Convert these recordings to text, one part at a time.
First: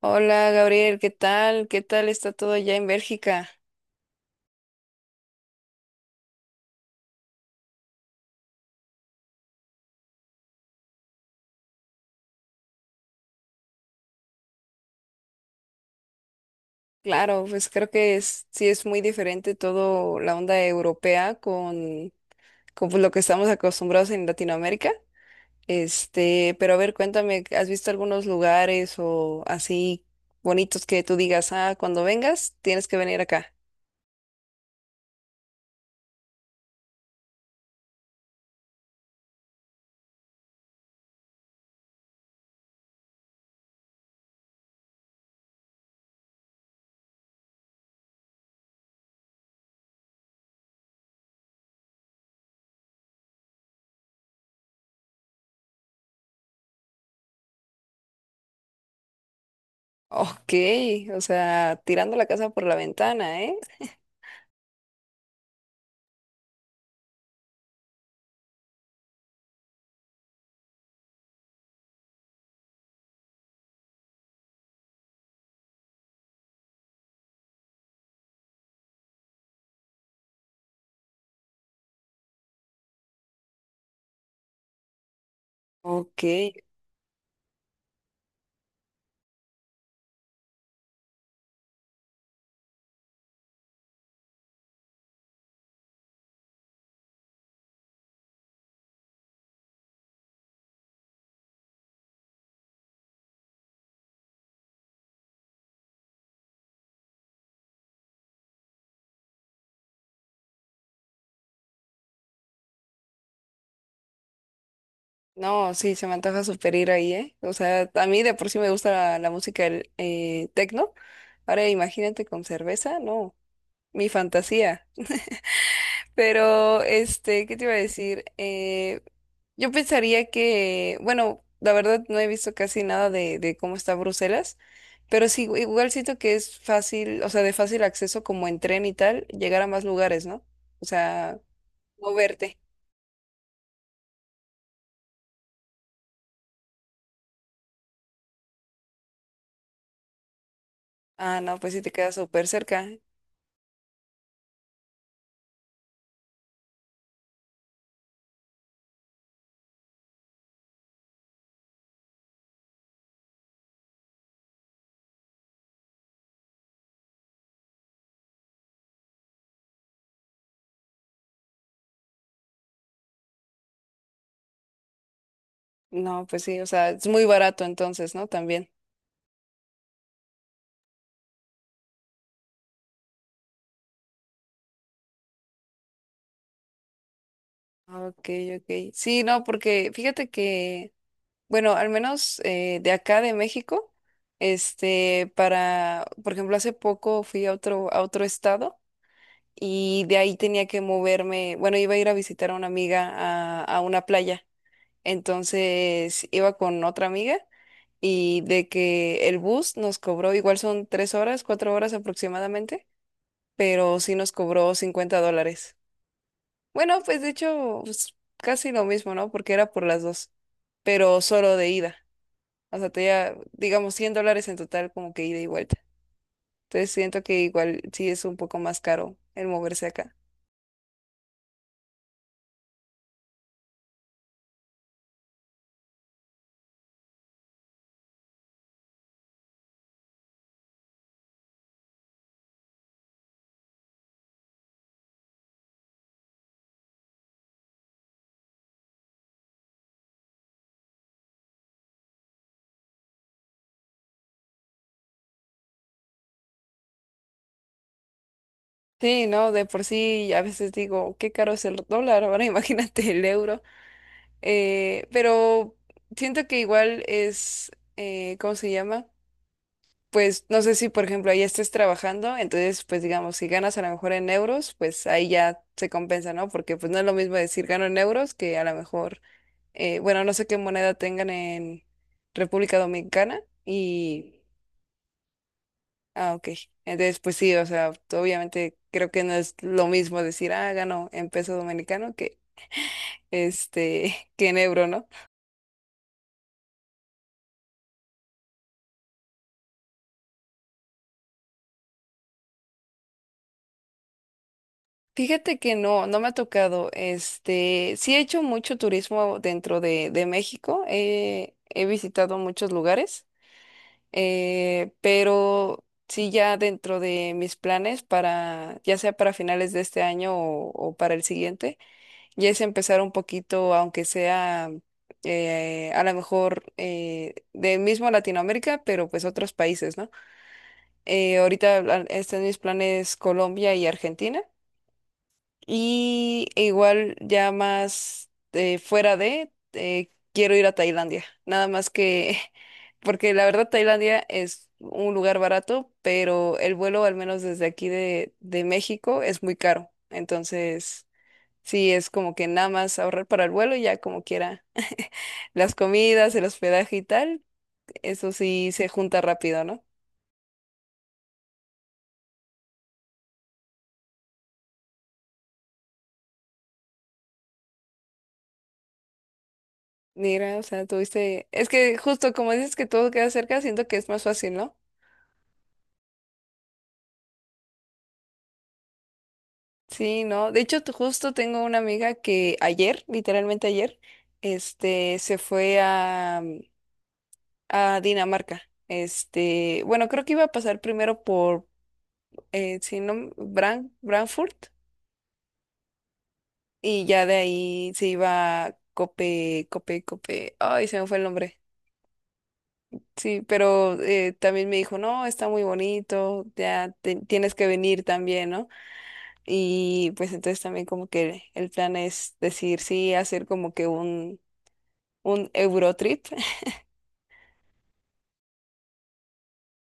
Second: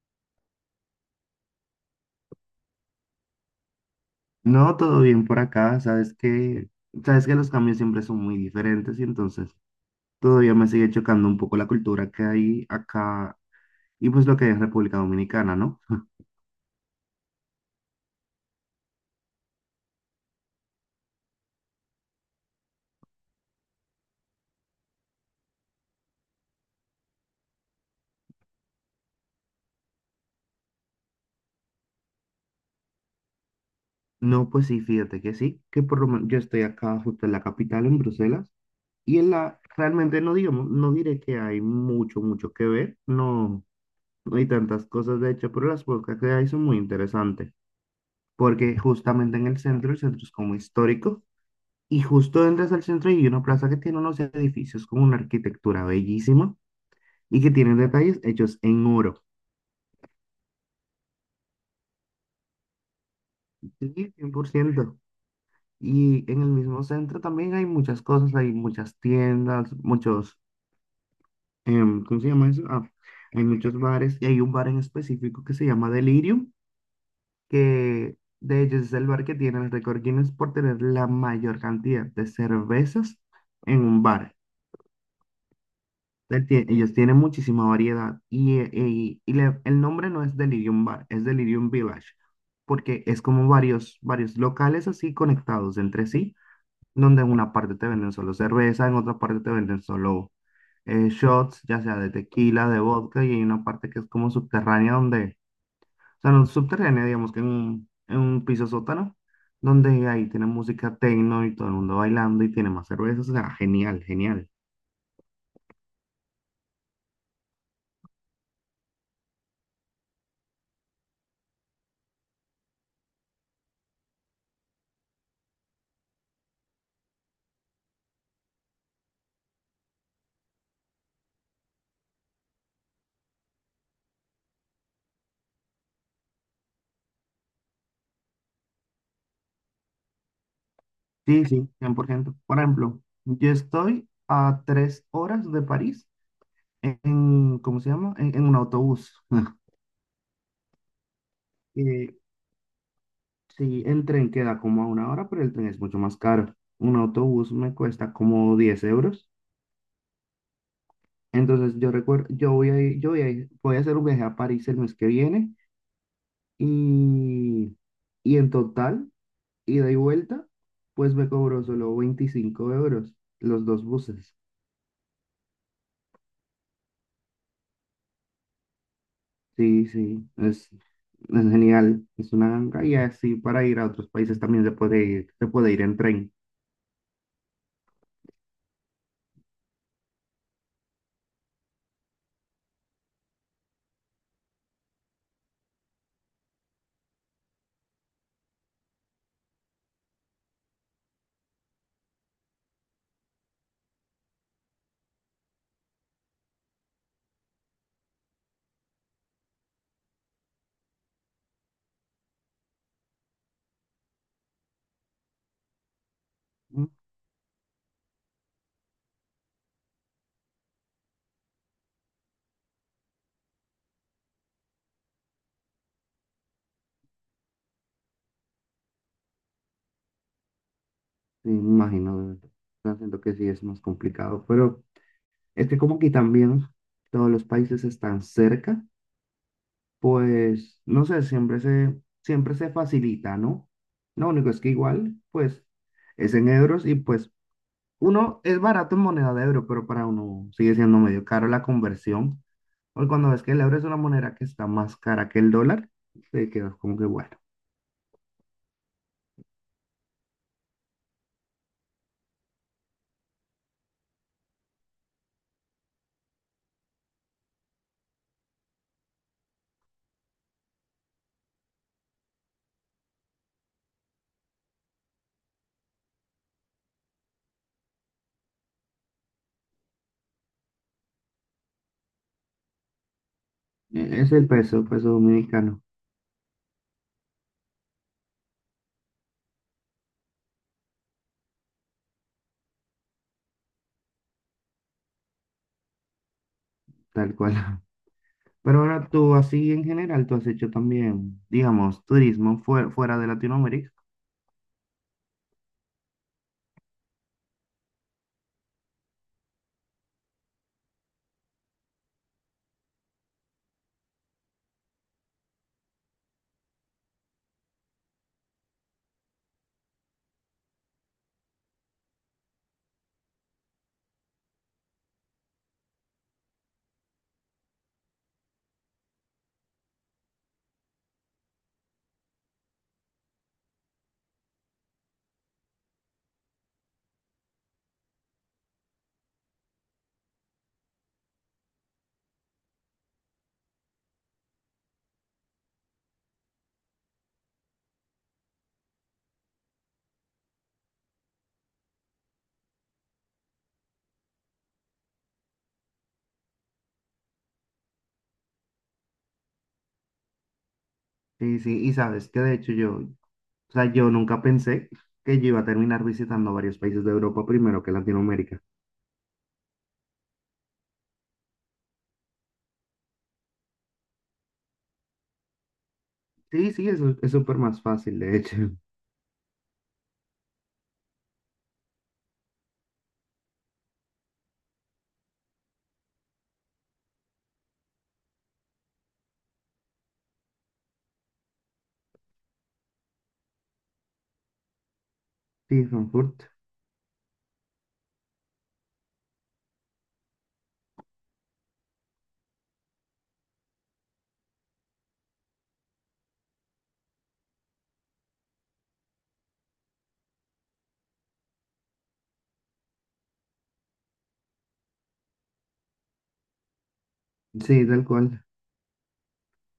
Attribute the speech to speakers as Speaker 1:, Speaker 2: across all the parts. Speaker 1: Hola Gabriel, ¿qué tal? ¿Qué tal está todo allá en Bélgica?
Speaker 2: No, todo bien por acá. Sabes que los cambios siempre son muy diferentes y entonces todavía me sigue chocando un poco la cultura que hay acá y pues lo que hay en República Dominicana, ¿no?
Speaker 1: Claro, pues creo que es, sí es muy diferente todo la onda europea con pues, lo que estamos acostumbrados en Latinoamérica. Este, pero a ver, cuéntame, ¿has visto algunos lugares o así bonitos que tú digas, ah, cuando vengas tienes que venir acá?
Speaker 2: No, pues sí, fíjate que sí, que por lo menos yo estoy acá justo en la capital, en Bruselas, y realmente no diré que hay mucho, mucho que ver, no, no hay tantas cosas de hecho, pero las pocas que hay son muy interesantes, porque justamente en el centro es como histórico. Y justo entras al centro y hay una plaza que tiene unos edificios con una arquitectura bellísima y que tienen detalles hechos en oro.
Speaker 1: Ok, o sea, tirando la casa por la ventana, ¿eh?
Speaker 2: Sí, 100%. Y en el mismo centro también hay muchas cosas, hay muchas tiendas, muchos, ¿cómo se llama eso? Ah, hay muchos bares y hay un bar en específico que se llama Delirium, que de hecho es el bar que tiene el récord Guinness por tener la mayor cantidad de cervezas en un bar.
Speaker 1: Ok.
Speaker 2: Ellos tienen muchísima variedad y el nombre no es Delirium Bar, es Delirium Village, porque es como varios, varios locales así conectados entre sí, donde en una parte te venden solo cerveza, en otra parte te venden solo shots, ya sea de tequila, de vodka, y hay una parte que es como subterránea donde, o sea, no subterránea, digamos que en un, piso sótano, donde ahí tienen música techno y todo el mundo bailando y tiene más cervezas, o sea, genial, genial.
Speaker 1: No, sí, se me antoja super ir ahí, ¿eh? O sea, a mí de por sí me gusta la, la música tecno. Ahora imagínate con cerveza, no, mi fantasía. Pero, este, ¿qué te iba a decir? Yo pensaría que, bueno, la verdad no he visto casi nada de, de cómo está Bruselas, pero sí, igual siento que es fácil, o sea, de fácil acceso como en tren y tal, llegar a más lugares, ¿no? O sea,
Speaker 2: Sí, sí, 100%.
Speaker 1: moverte.
Speaker 2: Por ejemplo, yo estoy a 3 horas de París ¿cómo se llama? En un autobús.
Speaker 1: Ah, no, pues sí te queda
Speaker 2: Eh,
Speaker 1: súper cerca.
Speaker 2: sí, el tren queda como a una hora, pero el tren es mucho más caro. Un autobús me cuesta como 10 euros. Entonces yo recuerdo, yo voy a, ir- yo voy a, ir- voy a hacer un viaje a París el mes que viene y, y, en total, ida y vuelta, pues me cobró solo 25 euros los dos buses.
Speaker 1: No, pues sí, o sea, es muy barato entonces, ¿no? También.
Speaker 2: Sí, sí, es genial. Es una ganga y así para ir a otros países también se puede ir en tren.
Speaker 1: Ah, ok, ok. Sí, no, porque fíjate que, bueno, al menos de acá de México, este, para, por ejemplo, hace poco fui a otro estado y de ahí tenía que moverme, bueno, iba a ir a visitar a una amiga a una playa, entonces iba con otra amiga y de que el bus nos cobró, igual son tres horas, cuatro horas aproximadamente, pero sí nos cobró $50.
Speaker 2: Mm.
Speaker 1: Bueno, pues de hecho, pues, casi lo mismo, ¿no? Porque era por las dos, pero solo de ida. O sea, te ya, digamos, $100 en total como que ida y vuelta. Entonces siento que igual sí es un poco más caro el moverse acá.
Speaker 2: Sí, me imagino, de verdad. O sea, siento que sí es más complicado, pero es que como aquí también todos los países están cerca, pues no sé, siempre se facilita, ¿no? Lo único es que igual, pues es en euros y pues uno es barato en moneda de euro, pero para uno sigue siendo medio caro la conversión. Hoy cuando ves que el euro es una moneda que está más cara que el dólar, te quedas como que bueno.
Speaker 1: Sí, ¿no? De por sí a veces digo, qué caro es el dólar, ahora imagínate el euro. Pero siento que igual es, ¿cómo se llama? Pues no sé si, por ejemplo, ahí estés trabajando, entonces, pues digamos, si ganas a lo mejor en euros, pues ahí ya se compensa, ¿no? Porque pues no es lo mismo decir gano en euros que a lo mejor, bueno, no sé qué moneda tengan en República Dominicana
Speaker 2: Es
Speaker 1: y,
Speaker 2: el peso, peso dominicano.
Speaker 1: ah, ok. Entonces, pues sí, o sea, obviamente creo que no es lo mismo decir, ah, gano en peso dominicano que, este, que en euro, ¿no?
Speaker 2: Tal cual. Pero ahora tú así en general, tú has hecho también, digamos, turismo fuera, fuera de Latinoamérica.
Speaker 1: Fíjate que no, no me ha tocado. Este, sí he hecho mucho turismo dentro de México. He visitado muchos lugares, pero sí ya dentro de mis planes para, ya sea para finales de este año o para el siguiente, ya es empezar un poquito, aunque sea a lo mejor de mismo Latinoamérica, pero pues otros países, ¿no? Ahorita ah, están mis planes Colombia y Argentina. Y igual ya más fuera de, quiero ir a Tailandia. Nada más que, porque la verdad Tailandia es un lugar barato, pero el vuelo, al menos desde aquí de México, es muy caro. Entonces, sí, es como que nada más ahorrar para el vuelo y ya como quiera. Las comidas, el hospedaje y tal, eso sí se junta rápido, ¿no?
Speaker 2: Sí, sí, y sabes que de hecho yo, o sea, yo nunca pensé que yo iba a terminar visitando varios países de Europa primero que Latinoamérica.
Speaker 1: Mira, o sea, tuviste, es que justo como dices que todo queda cerca, siento que es más fácil, ¿no?
Speaker 2: Sí, sí, eso es súper más fácil, de hecho.
Speaker 1: Sí, no. De hecho, t- justo tengo una amiga que ayer, literalmente ayer, este, se fue a, mm, a Dinamarca. Este, bueno, creo que iba a pasar primero por, si no, m- Bran- Frankfurt,
Speaker 2: Sí, Frankfurt.
Speaker 1: y ya de ahí se iba a Cope, Cope, Cope. Ay, se me fue el nombre. Sí, pero también me dijo, no, está muy bonito, ya te- tienes que venir también, ¿no? Y pues entonces también como que el plan es decir, sí, hacer como que un Eurotrip.
Speaker 2: Sí, tal cual.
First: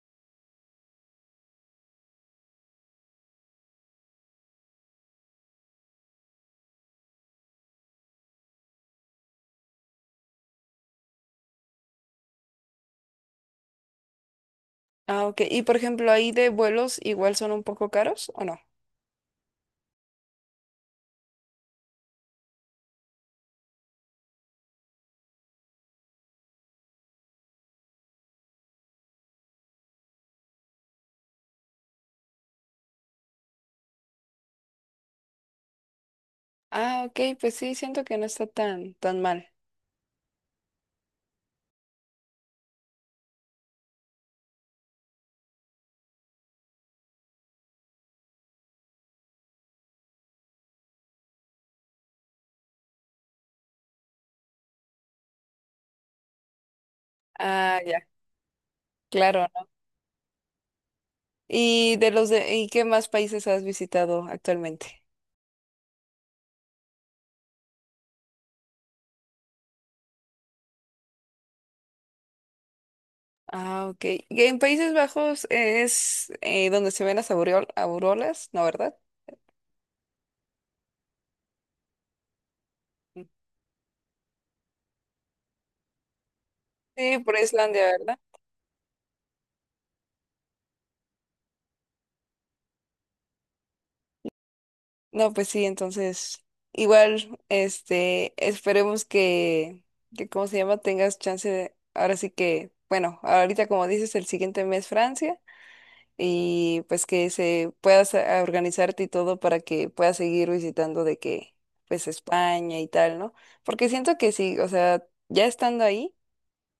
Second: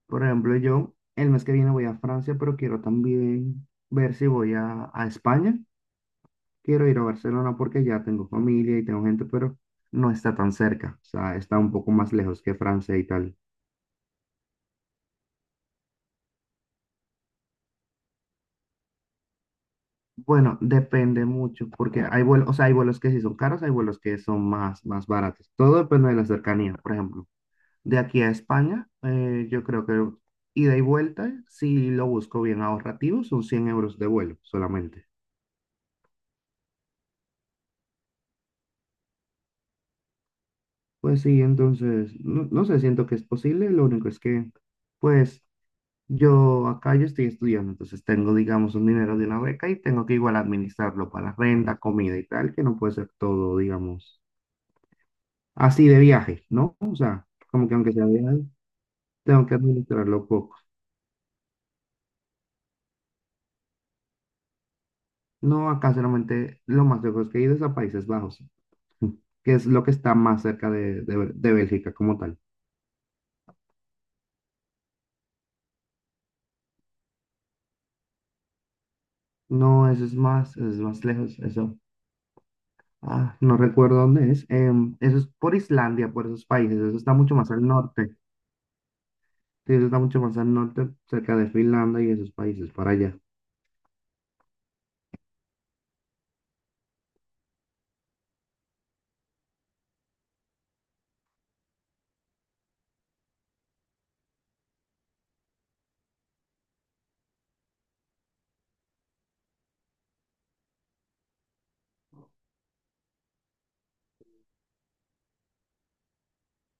Speaker 2: Por ejemplo, yo el mes que viene voy a Francia, pero quiero también ver si voy a España. Quiero ir a Barcelona porque ya tengo familia y tengo gente, pero no está tan cerca. O sea, está un poco más lejos que Francia y tal.
Speaker 1: Ah, ok. Y por ejemplo, ahí de vuelos igual son un poco caros, ¿o no?
Speaker 2: Bueno, depende mucho porque hay vuelos, o sea, hay vuelos que sí son caros, hay vuelos que son más, más baratos. Todo depende de la cercanía. Por ejemplo, de aquí a España, yo creo que ida y vuelta, si lo busco bien ahorrativo, son 100 euros de vuelo solamente.
Speaker 1: Ah, ok, pues sí, siento que no está tan, tan mal.
Speaker 2: Pues sí, entonces, no, no sé, siento que es posible, lo único es que, pues, yo acá yo estoy estudiando, entonces tengo, digamos, un dinero de una beca y tengo que igual administrarlo para renta, comida y tal, que no puede ser todo, digamos, así de viaje, ¿no? O sea, como que
Speaker 1: Ah,
Speaker 2: aunque
Speaker 1: ya,
Speaker 2: sea de viaje,
Speaker 1: claro,
Speaker 2: tengo que
Speaker 1: ¿no?
Speaker 2: administrarlo poco.
Speaker 1: ¿Y de los de, y qué más países has visitado actualmente?
Speaker 2: No, acá solamente lo más lejos que he ido es a Países Bajos, que es lo que está más cerca de, de Bélgica como tal.
Speaker 1: Ah, ok. Y en Países Bajos es donde se ven las aureo- auroras, ¿no, verdad?
Speaker 2: No, eso es más lejos, eso. Ah, no recuerdo dónde es. Eso es por Islandia, por esos países. Eso está
Speaker 1: Sí,
Speaker 2: mucho
Speaker 1: por
Speaker 2: más al
Speaker 1: Islandia,
Speaker 2: norte.
Speaker 1: ¿verdad?
Speaker 2: Sí, eso está mucho más al norte, cerca de Finlandia y esos países, para allá.
Speaker 1: No, pues sí, entonces igual, este, esperemos que ¿cómo se llama? Tengas chance de, ahora sí que, bueno, ahorita como dices, el siguiente mes Francia y pues que se puedas a- organizarte y todo para que puedas seguir visitando de que, pues España y tal, ¿no? Porque siento que sí, o sea, ya estando ahí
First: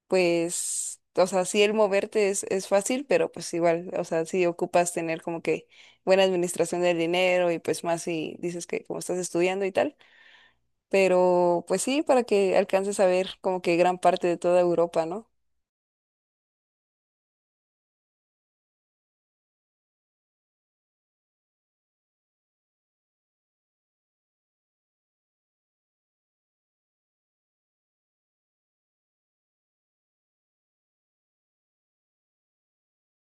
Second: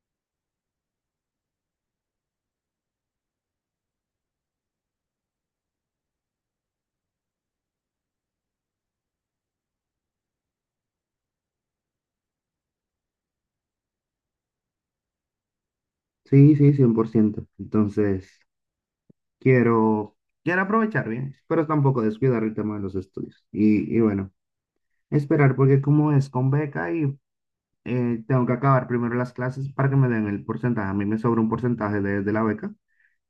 Speaker 1: pues, o sea, sí el moverte es fácil, pero pues igual, o sea, sí ocupas tener como que buena administración del dinero y pues más si dices que como estás estudiando y tal, pero pues sí, para que alcances a ver como que gran parte de toda Europa, ¿no?
Speaker 2: Sí, sí, cien por ciento. Entonces, quiero, quiero, aprovechar bien, pero tampoco descuidar el tema de los estudios. Y bueno, esperar porque como es con beca y tengo que acabar primero las clases para que me den el porcentaje. A mí me sobra un porcentaje de la beca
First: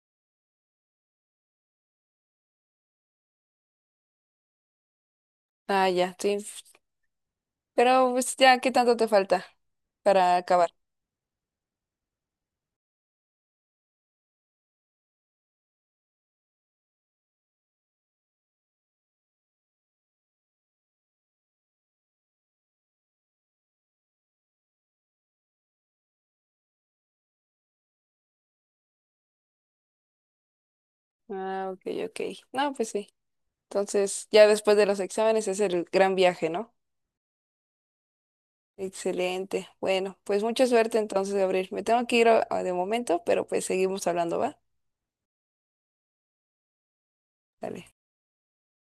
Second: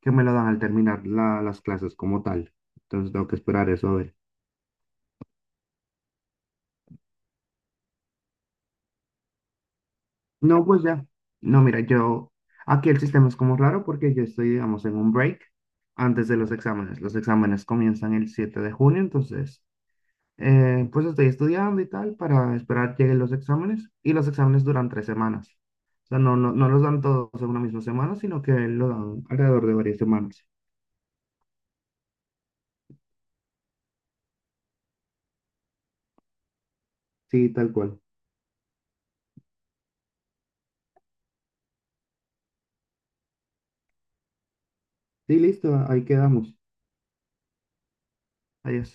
Speaker 2: que me lo dan al terminar las clases como tal. Entonces, tengo que esperar eso a ver.
Speaker 1: Ah, ya, sí. Pero pues ya, ¿qué tanto te falta para
Speaker 2: No,
Speaker 1: acabar?
Speaker 2: pues ya. No, mira, aquí el sistema es como raro porque yo estoy, digamos, en un break antes de los exámenes. Los exámenes comienzan el 7 de junio, entonces, pues estoy estudiando y tal para esperar que lleguen los exámenes y los exámenes duran 3 semanas. O sea, no, no, no los dan todos en una misma semana, sino que lo dan alrededor de varias semanas.
Speaker 1: Ah, ok, ok. No, pues sí. Entonces, ya después de los exámenes es el gran viaje, ¿no?
Speaker 2: Sí, tal cual.
Speaker 1: Excelente. Bueno, pues mucha suerte entonces, Gabriel. Me tengo que ir a- de momento, pero pues seguimos hablando, ¿va?
Speaker 2: Sí, listo, ahí quedamos.
Speaker 1: Dale.
Speaker 2: Adiós.